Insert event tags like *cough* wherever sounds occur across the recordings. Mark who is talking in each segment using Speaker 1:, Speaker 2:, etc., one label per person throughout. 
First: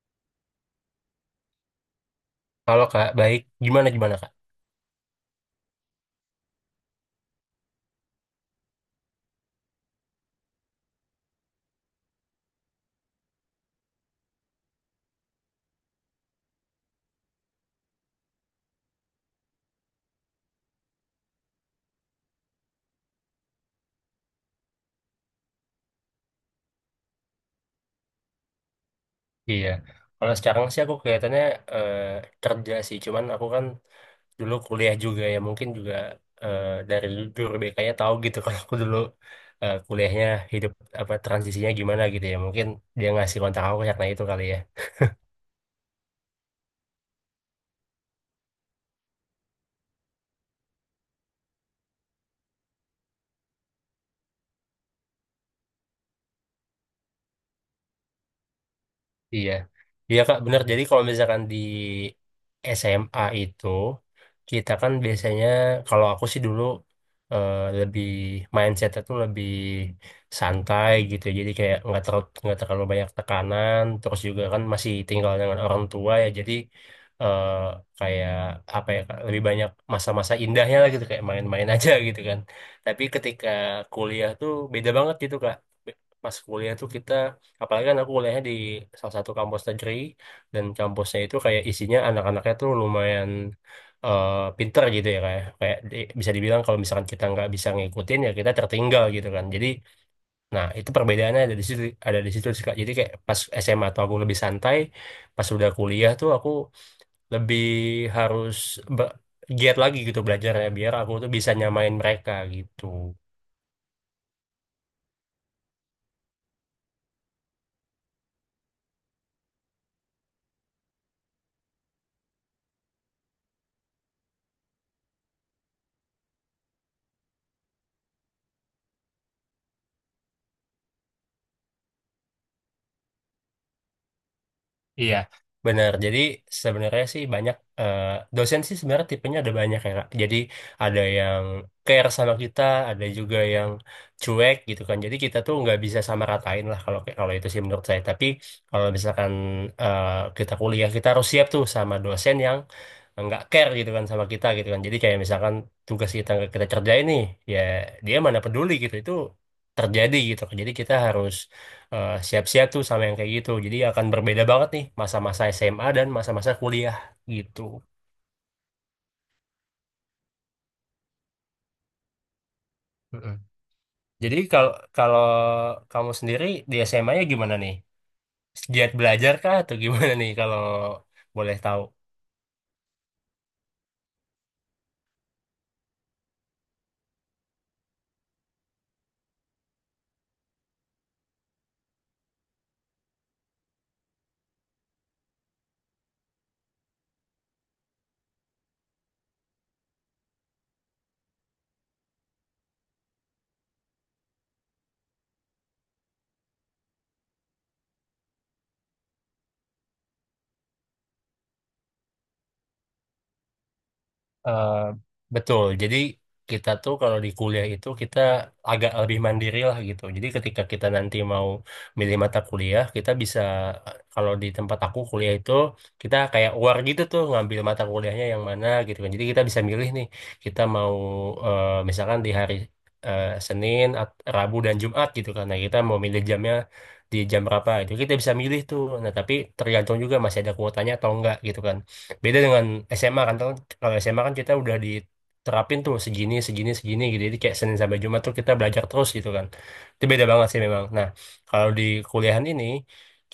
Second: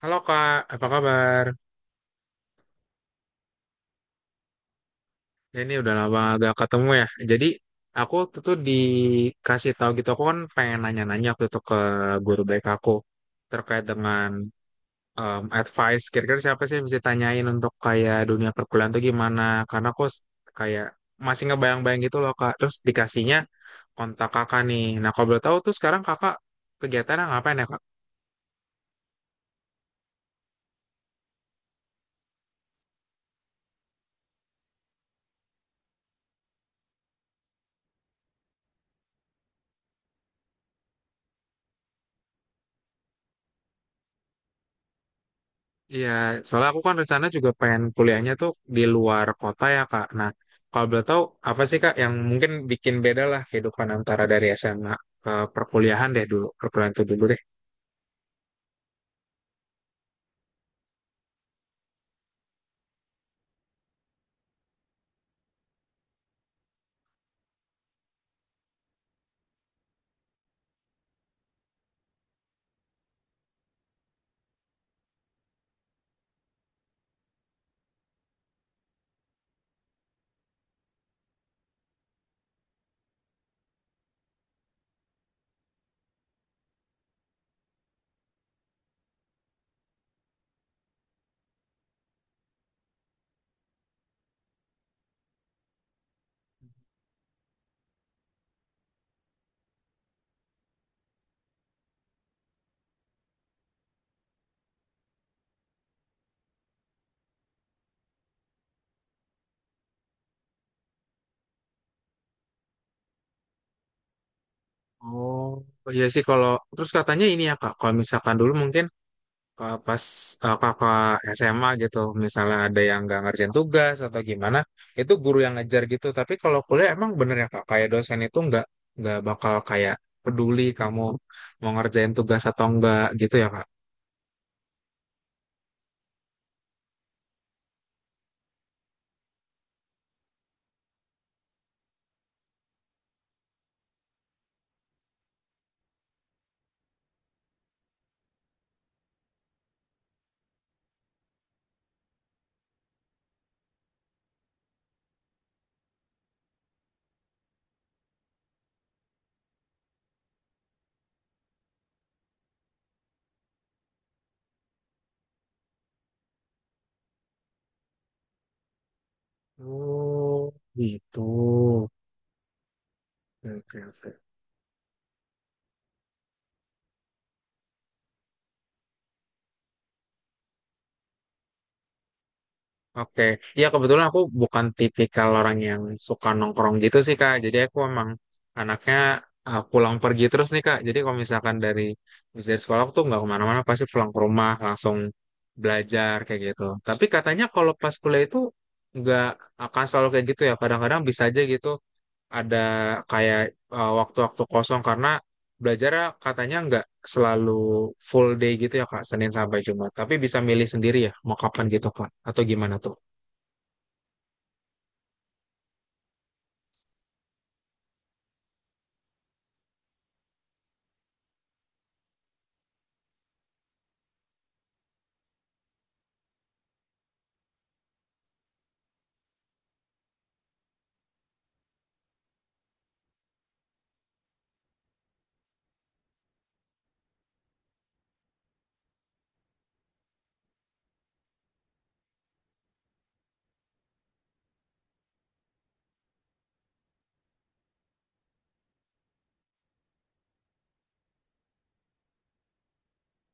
Speaker 1: Halo Kak, apa kabar?
Speaker 2: Halo Kak, baik. Gimana gimana Kak?
Speaker 1: Ya, ini udah lama gak ketemu ya. Jadi aku tuh dikasih tahu gitu, aku kan pengen nanya-nanya waktu itu ke guru baik aku terkait dengan advice. Kira-kira siapa sih yang bisa tanyain untuk kayak dunia perkuliahan tuh gimana? Karena aku kayak masih ngebayang-bayang gitu loh Kak. Terus dikasihnya kontak kakak nih. Nah kalau boleh tahu tuh sekarang kakak kegiatannya ngapain ya.
Speaker 2: Iya. Kalau sekarang sih aku kelihatannya eh, kerja sih, cuman aku kan dulu kuliah juga ya, mungkin juga dari guru BK-nya tahu gitu *laughs* kalau aku dulu kuliahnya hidup apa transisinya gimana gitu ya. Mungkin dia ngasih kontak aku karena itu kali ya.
Speaker 1: Iya, soalnya aku kan rencana juga pengen kuliahnya tuh di luar kota ya, Kak. Nah, kalau boleh tahu apa sih, Kak, yang mungkin bikin beda lah kehidupan antara dari SMA ke perkuliahan deh dulu, perkuliahan itu dulu deh.
Speaker 2: Iya, iya Kak, benar. Jadi kalau misalkan di SMA itu kita kan biasanya kalau aku sih dulu lebih mindsetnya tuh lebih santai gitu. Jadi kayak nggak terlalu banyak tekanan. Terus juga kan masih tinggal dengan orang tua ya. Jadi eh, kayak apa ya Kak, lebih banyak masa-masa indahnya lah gitu kayak main-main *laughs* aja gitu kan. Tapi ketika kuliah tuh beda banget gitu Kak. Pas kuliah tuh kita apalagi kan aku kuliahnya di salah satu kampus negeri dan kampusnya itu kayak isinya anak-anaknya tuh lumayan eh, pinter gitu ya kayak kayak di- bisa dibilang kalau misalkan kita nggak bisa ngikutin ya kita tertinggal gitu kan. Jadi nah itu perbedaannya ada di situ sih, Kak. Jadi kayak pas SMA tuh aku lebih santai, pas udah kuliah tuh aku lebih harus ber- giat lagi gitu belajarnya biar aku tuh bisa nyamain mereka gitu.
Speaker 1: Oh, iya sih kalau terus katanya ini ya, Kak, kalau misalkan dulu mungkin pas Kakak SMA gitu, misalnya ada yang nggak ngerjain tugas atau gimana, itu guru yang ngejar gitu. Tapi kalau kuliah emang bener ya, Kak, kayak dosen itu nggak bakal kayak peduli kamu mau ngerjain tugas atau enggak gitu ya, Kak.
Speaker 2: Iya, benar. Jadi sebenarnya sih banyak eh, dosen sih sebenarnya tipenya ada banyak ya, Kak. Jadi ada yang care sama kita, ada juga yang cuek gitu kan. Jadi kita tuh nggak bisa sama ratain lah kalau kalau itu sih menurut saya. Tapi kalau misalkan eh, kita kuliah, kita harus siap tuh sama dosen yang nggak care gitu kan sama kita gitu kan. Jadi kayak misalkan tugas kita nggak kita kerjain nih, ya dia mana peduli gitu. Itu terjadi gitu kan. Jadi kita harus siap-siap tuh sama yang kayak gitu. Jadi akan berbeda banget nih masa-masa SMA dan masa-masa kuliah gitu.
Speaker 1: Oh, gitu.
Speaker 2: Mm-mm.
Speaker 1: Oke, oke, oke.
Speaker 2: Jadi kalau kalau kamu sendiri di SMA-nya gimana nih? Giat belajar kah atau gimana nih kalau boleh tahu?
Speaker 1: Oke. Ya kebetulan aku bukan tipikal orang yang suka nongkrong gitu sih, Kak. Jadi aku emang anaknya pulang pergi terus nih, Kak. Jadi kalau misalkan dari habis dari sekolah aku tuh nggak kemana-mana, pasti pulang ke rumah langsung belajar kayak gitu. Tapi katanya kalau pas kuliah itu nggak akan selalu kayak gitu ya. Kadang-kadang bisa aja gitu ada kayak waktu-waktu kosong karena belajar ya, katanya nggak selalu full day gitu ya Kak, Senin sampai Jumat. Tapi bisa milih sendiri ya, mau kapan gitu Kak, atau gimana tuh?
Speaker 2: Eh, betul. Jadi kita tuh kalau di kuliah itu kita agak lebih mandiri lah gitu. Jadi ketika kita nanti mau milih mata kuliah, kita bisa kalau di tempat aku kuliah itu kita kayak war gitu tuh ngambil mata kuliahnya yang mana gitu kan. Jadi kita bisa milih nih kita mau misalkan di hari Senin, Rabu dan Jumat gitu kan. Nah, kita mau milih jamnya di jam berapa itu kita bisa milih tuh. Nah, tapi tergantung juga masih ada kuotanya atau enggak gitu kan beda dengan SMA kan kalau SMA kan kita udah diterapin tuh segini segini segini gitu jadi kayak Senin sampai Jumat tuh kita belajar terus gitu kan itu beda banget sih memang. Nah kalau di kuliahan ini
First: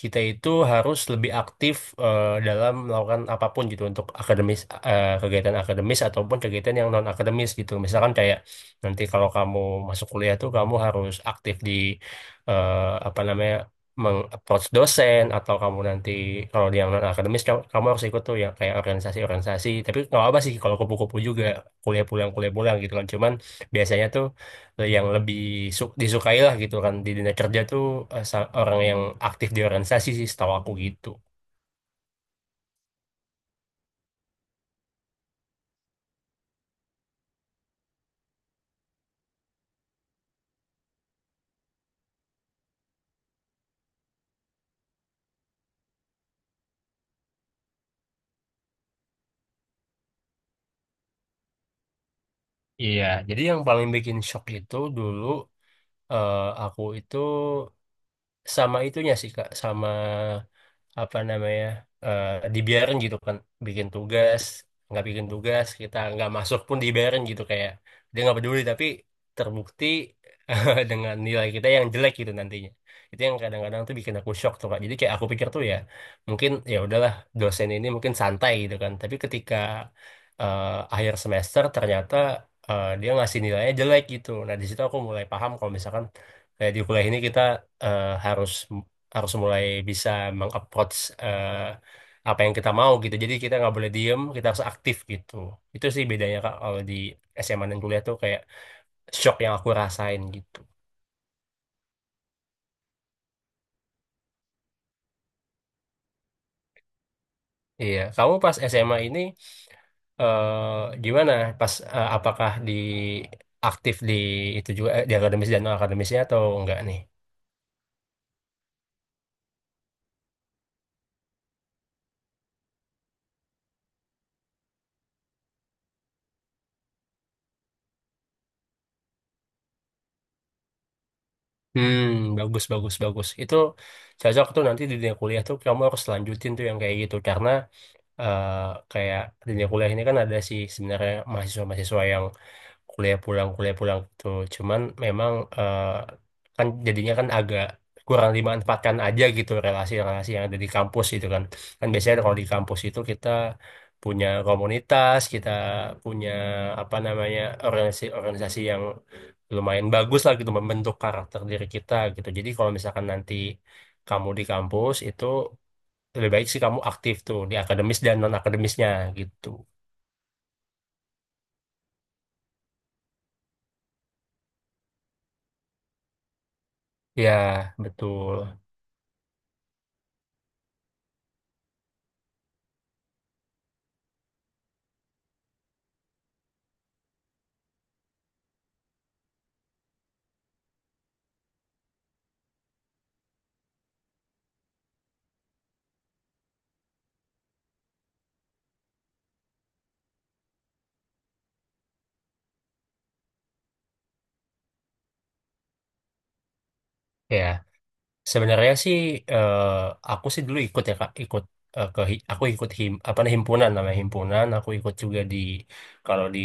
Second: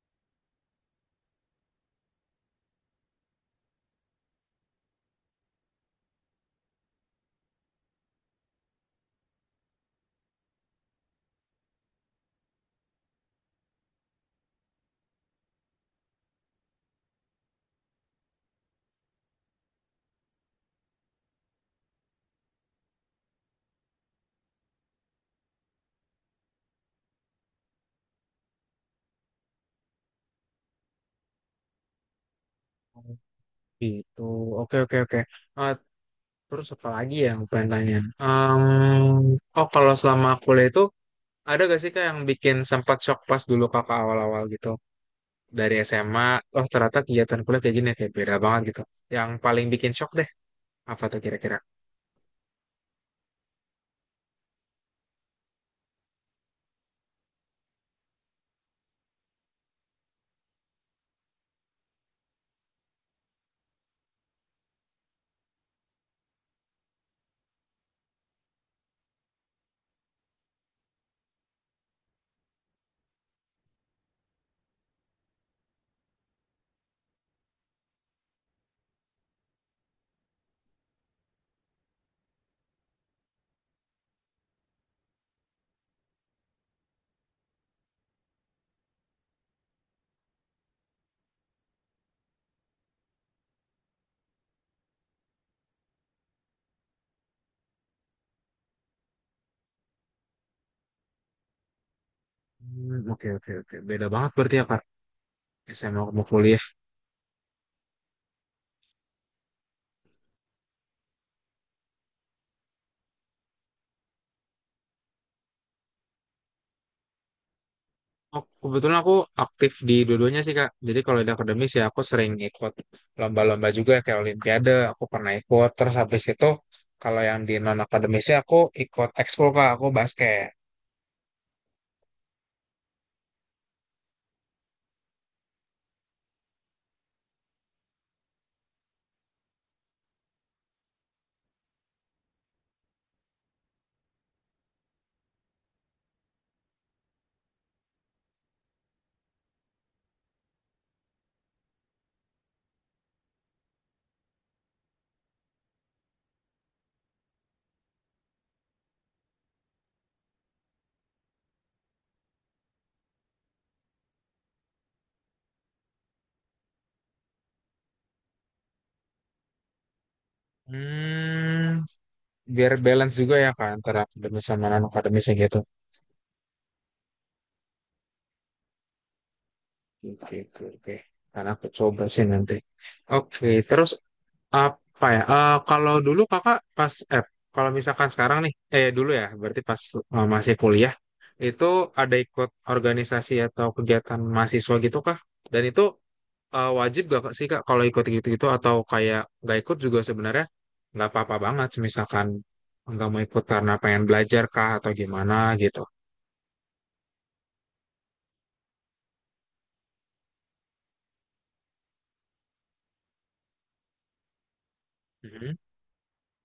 Speaker 2: kita itu harus lebih aktif dalam melakukan apapun gitu untuk akademis kegiatan akademis ataupun kegiatan yang non akademis gitu misalkan kayak nanti kalau kamu masuk kuliah tuh kamu harus aktif di eh, apa namanya meng-approach dosen atau kamu nanti kalau di yang non akademis kamu, kamu harus ikut tuh yang kayak organisasi-organisasi tapi nggak apa sih kalau kupu-kupu juga kuliah pulang gitu kan cuman biasanya tuh yang lebih disukai lah gitu kan di dunia kerja tuh orang yang aktif di organisasi sih setahu aku gitu.
Speaker 1: Oh, gitu, oke, oke, oke. Eh, terus apa lagi ya yang pengen tanya? Em, oh kalau selama kuliah itu, ada gak sih Kak yang bikin sempat shock pas dulu Kakak awal-awal gitu? Dari SMA, oh ternyata kegiatan kuliah kayak gini, ya, kayak beda banget gitu. Yang paling bikin shock deh, apa tuh kira-kira?
Speaker 2: Iya, jadi yang paling bikin shock itu dulu aku itu sama itunya sih Kak sama apa namanya dibiarin gitu kan bikin tugas nggak bikin tugas kita nggak masuk pun dibiarin gitu kayak dia nggak peduli tapi terbukti *laughs* dengan nilai kita yang jelek gitu nantinya. Itu yang kadang-kadang tuh bikin aku shock tuh Kak jadi kayak aku pikir tuh ya mungkin ya udahlah dosen ini mungkin santai gitu kan tapi ketika eh, akhir semester ternyata dia ngasih nilainya jelek gitu nah di situ aku mulai paham kalau misalkan kayak di kuliah ini kita harus harus mulai bisa mengapproach eh, apa yang kita mau gitu. Jadi kita nggak boleh diem, kita harus aktif gitu. Itu sih bedanya Kak kalau di SMA dan kuliah tuh kayak shock yang aku rasain gitu.
Speaker 1: Hmm, oke, oke, oke, beda banget berarti ya Kak. SMA mau kuliah.
Speaker 2: Iya, kamu pas SMA ini gimana? Pas apakah di aktif di itu juga di akademis dan non akademisnya atau enggak nih?
Speaker 1: Oh, kebetulan aku aktif di dua-duanya sih Kak. Jadi kalau di akademis ya aku sering ikut lomba-lomba juga kayak Olimpiade, aku pernah ikut. Terus habis itu kalau yang di non akademisnya aku ikut ekskul Kak, aku basket.
Speaker 2: Hmm, bagus bagus bagus. Itu cocok tuh nanti di dunia kuliah tuh kamu harus lanjutin tuh yang kayak gitu karena eh, kayak dunia kuliah ini kan ada sih sebenarnya mahasiswa-mahasiswa yang kuliah pulang gitu. Cuman memang eh, kan jadinya kan agak kurang dimanfaatkan aja gitu relasi-relasi yang ada di kampus gitu kan. Kan biasanya kalau di kampus itu kita punya komunitas, kita punya apa namanya organisasi-organisasi yang lumayan bagus lah gitu membentuk karakter diri kita gitu. Jadi kalau misalkan nanti kamu di kampus itu lebih baik sih kamu aktif tuh di akademis dan non akademisnya gitu
Speaker 1: Hmm, biar balance juga ya Kak antara akademis sama non akademisnya gitu.
Speaker 2: ya betul.
Speaker 1: Oke, oke, oke. Karena aku coba sih nanti. Oke, terus apa ya? Kalau dulu kakak pas eh kalau misalkan sekarang nih, dulu ya, berarti pas masih kuliah itu ada ikut organisasi atau kegiatan mahasiswa gitu kah? Dan itu wajib gak Kak, sih kak kalau ikut gitu-gitu atau kayak nggak ikut juga sebenarnya nggak apa-apa banget, misalkan nggak mau ikut karena pengen belajar kah atau gimana gitu.
Speaker 2: Ya sebenarnya sih eh, aku sih dulu ikut ya Kak ikut aku ikut him apa nih himpunan namanya, himpunan aku ikut juga di
Speaker 1: Mhm.
Speaker 2: kalau di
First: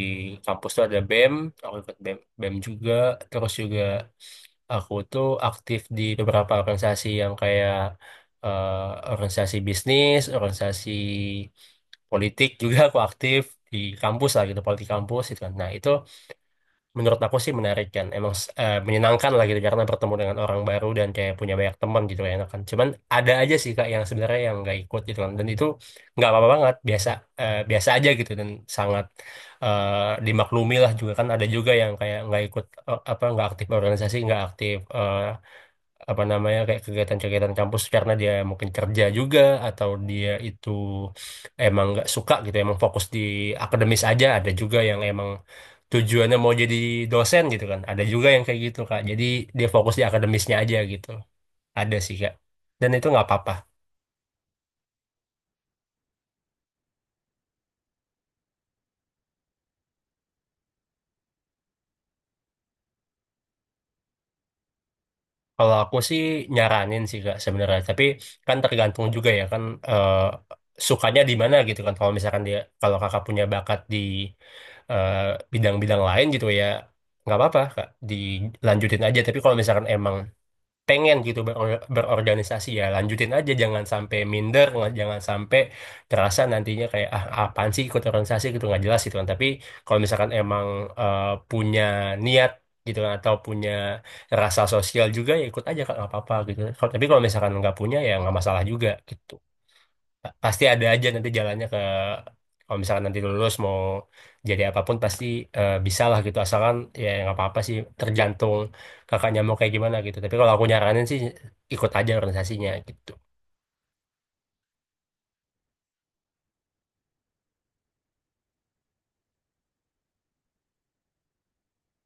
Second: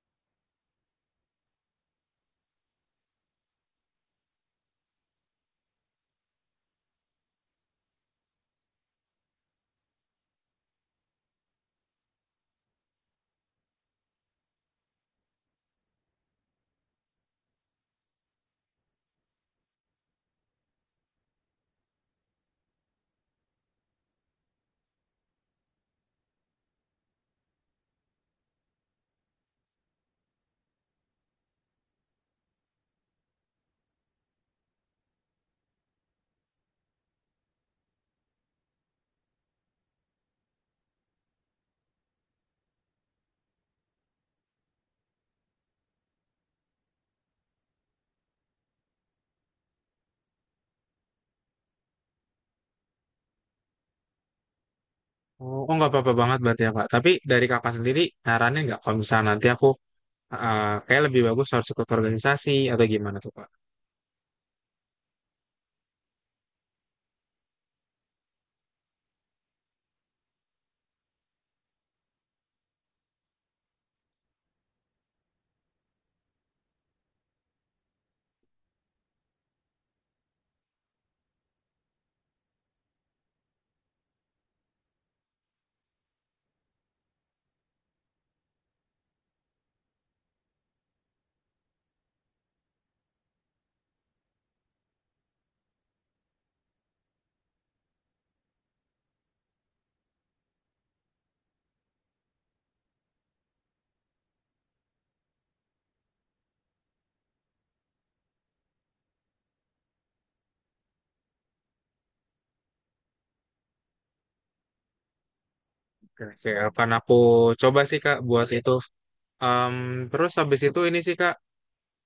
Speaker 2: kampus tuh ada BEM aku ikut BEM BEM juga terus juga aku tuh aktif di beberapa organisasi yang kayak eh, organisasi bisnis, organisasi politik juga aku aktif di kampus lah gitu politik kampus itu kan. Nah itu menurut aku sih menarik kan emang menyenangkan lah gitu karena bertemu dengan orang baru dan kayak punya banyak teman gitu enak kan cuman ada aja sih Kak yang sebenarnya yang nggak ikut gitu kan dan itu nggak apa-apa banget biasa biasa aja gitu dan sangat eh, dimaklumi lah juga kan ada juga yang kayak nggak ikut eh, apa nggak aktif organisasi, nggak aktif apa namanya kayak kegiatan-kegiatan kampus karena dia mungkin kerja juga atau dia itu emang nggak suka gitu emang fokus di akademis aja ada juga yang emang tujuannya mau jadi dosen gitu kan ada juga yang kayak gitu Kak jadi dia fokus di akademisnya aja gitu ada sih Kak dan itu nggak apa-apa.
Speaker 1: Oh, oh, nggak apa-apa banget berarti ya kak. Tapi dari kakak sendiri nyaranin nggak kalau misalnya nanti aku kayak lebih bagus harus ikut organisasi atau gimana tuh kak?
Speaker 2: Kalau aku sih nyaranin sih Kak sebenarnya, tapi kan tergantung juga ya kan eh, sukanya di mana gitu kan. Kalau misalkan dia kalau kakak punya bakat di eh, bidang-bidang lain gitu ya nggak apa-apa Kak, dilanjutin aja. Tapi kalau misalkan emang pengen gitu berorganisasi ya lanjutin aja jangan sampai minder jangan sampai terasa nantinya kayak ah apaan sih ikut organisasi gitu nggak jelas gitu kan tapi kalau misalkan emang eh, punya niat gitu kan atau punya rasa sosial juga ya ikut aja kan nggak apa-apa gitu. Tapi kalau misalkan nggak punya ya nggak masalah juga gitu. Pasti ada aja nanti jalannya ke kalau misalkan nanti lulus mau jadi apapun pasti bisa lah gitu asalkan ya nggak apa-apa sih tergantung kakaknya mau kayak gimana gitu tapi kalau aku nyaranin sih ikut aja organisasinya gitu.
Speaker 1: Oke, akan aku coba sih Kak buat itu. Em, terus habis itu ini sih Kak,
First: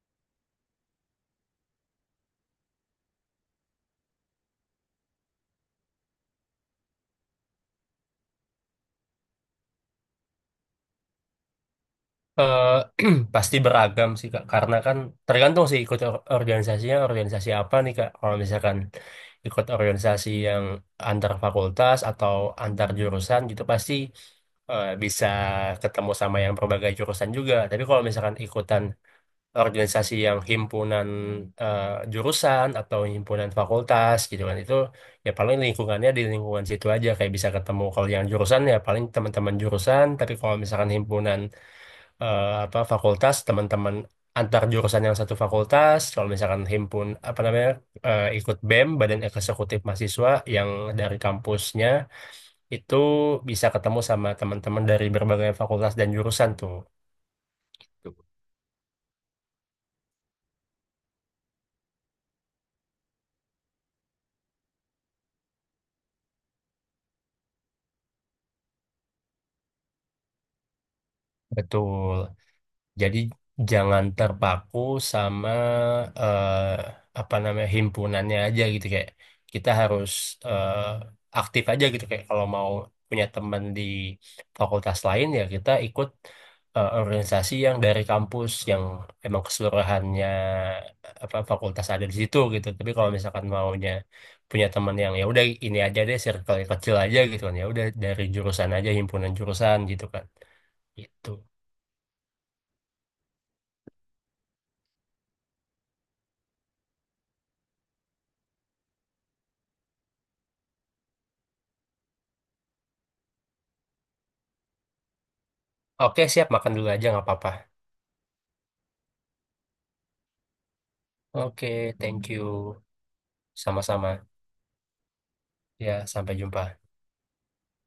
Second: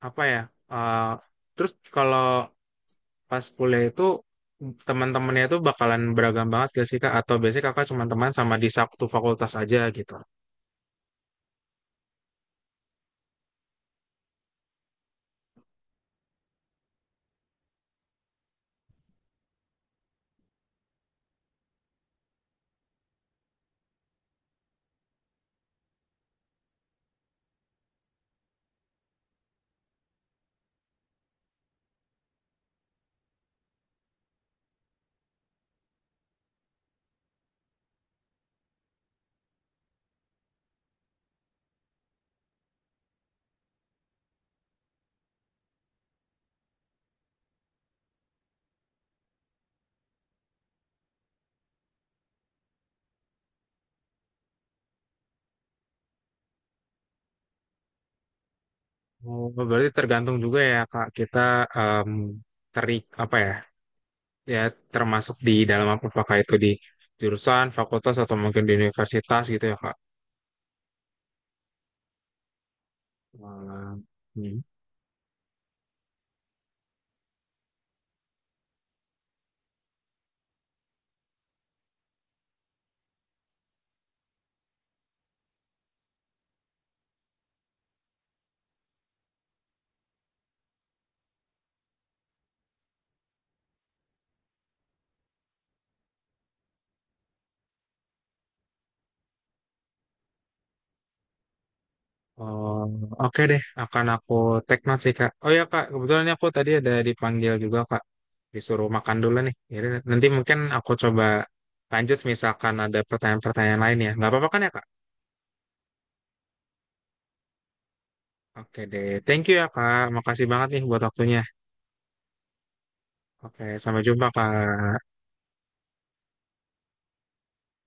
Speaker 1: apa ya? Eh, terus kalau pas kuliah itu teman-temannya itu bakalan beragam banget gak sih Kak? Atau biasanya Kakak cuma teman sama di satu fakultas aja gitu?
Speaker 2: Eh, *clears throat* pasti beragam sih Kak karena kan tergantung sih ikut organisasinya organisasi apa nih Kak kalau misalkan ikut organisasi yang antar fakultas atau antar jurusan gitu pasti bisa ketemu sama yang berbagai jurusan juga tapi kalau misalkan ikutan organisasi yang himpunan eh, jurusan atau himpunan fakultas gitu kan itu ya paling lingkungannya di lingkungan situ aja kayak bisa ketemu kalau yang jurusan ya paling teman-teman jurusan tapi kalau misalkan himpunan eh, apa fakultas teman-teman antar jurusan yang satu fakultas kalau misalkan himpun apa namanya ikut BEM Badan Eksekutif Mahasiswa yang dari kampusnya itu bisa ketemu sama teman-teman dari berbagai fakultas dan jurusan tuh
Speaker 1: Oh, berarti tergantung juga ya Kak, kita em, terik apa ya? Ya termasuk di dalam apa apakah itu di jurusan, fakultas atau mungkin di universitas gitu ya Kak?
Speaker 2: betul. Jadi
Speaker 1: Wah,
Speaker 2: jangan
Speaker 1: hmm.
Speaker 2: terpaku sama eh, apa namanya himpunannya aja gitu kayak kita harus eh, aktif aja gitu kayak kalau mau punya teman di fakultas lain ya kita ikut organisasi yang dari kampus yang emang keseluruhannya apa fakultas ada di situ gitu. Tapi kalau misalkan maunya punya teman yang ya udah ini aja deh circle yang kecil aja gitu kan ya udah dari jurusan aja himpunan jurusan gitu kan. Gitu.
Speaker 1: Oh, oke deh, akan aku take note sih Kak. Oh ya Kak, kebetulan ini aku tadi ada dipanggil juga Kak, disuruh makan dulu nih. Jadi nanti mungkin aku coba lanjut misalkan ada pertanyaan-pertanyaan lain ya. Nggak apa-apa kan ya Kak?
Speaker 2: Oke, siap. Makan dulu aja, nggak apa-apa.
Speaker 1: Oke deh, thank you ya Kak. Makasih banget nih buat waktunya.
Speaker 2: Oke, thank you.
Speaker 1: Oke, sampai
Speaker 2: Sama-sama.
Speaker 1: jumpa Kak.
Speaker 2: Ya, sampai jumpa.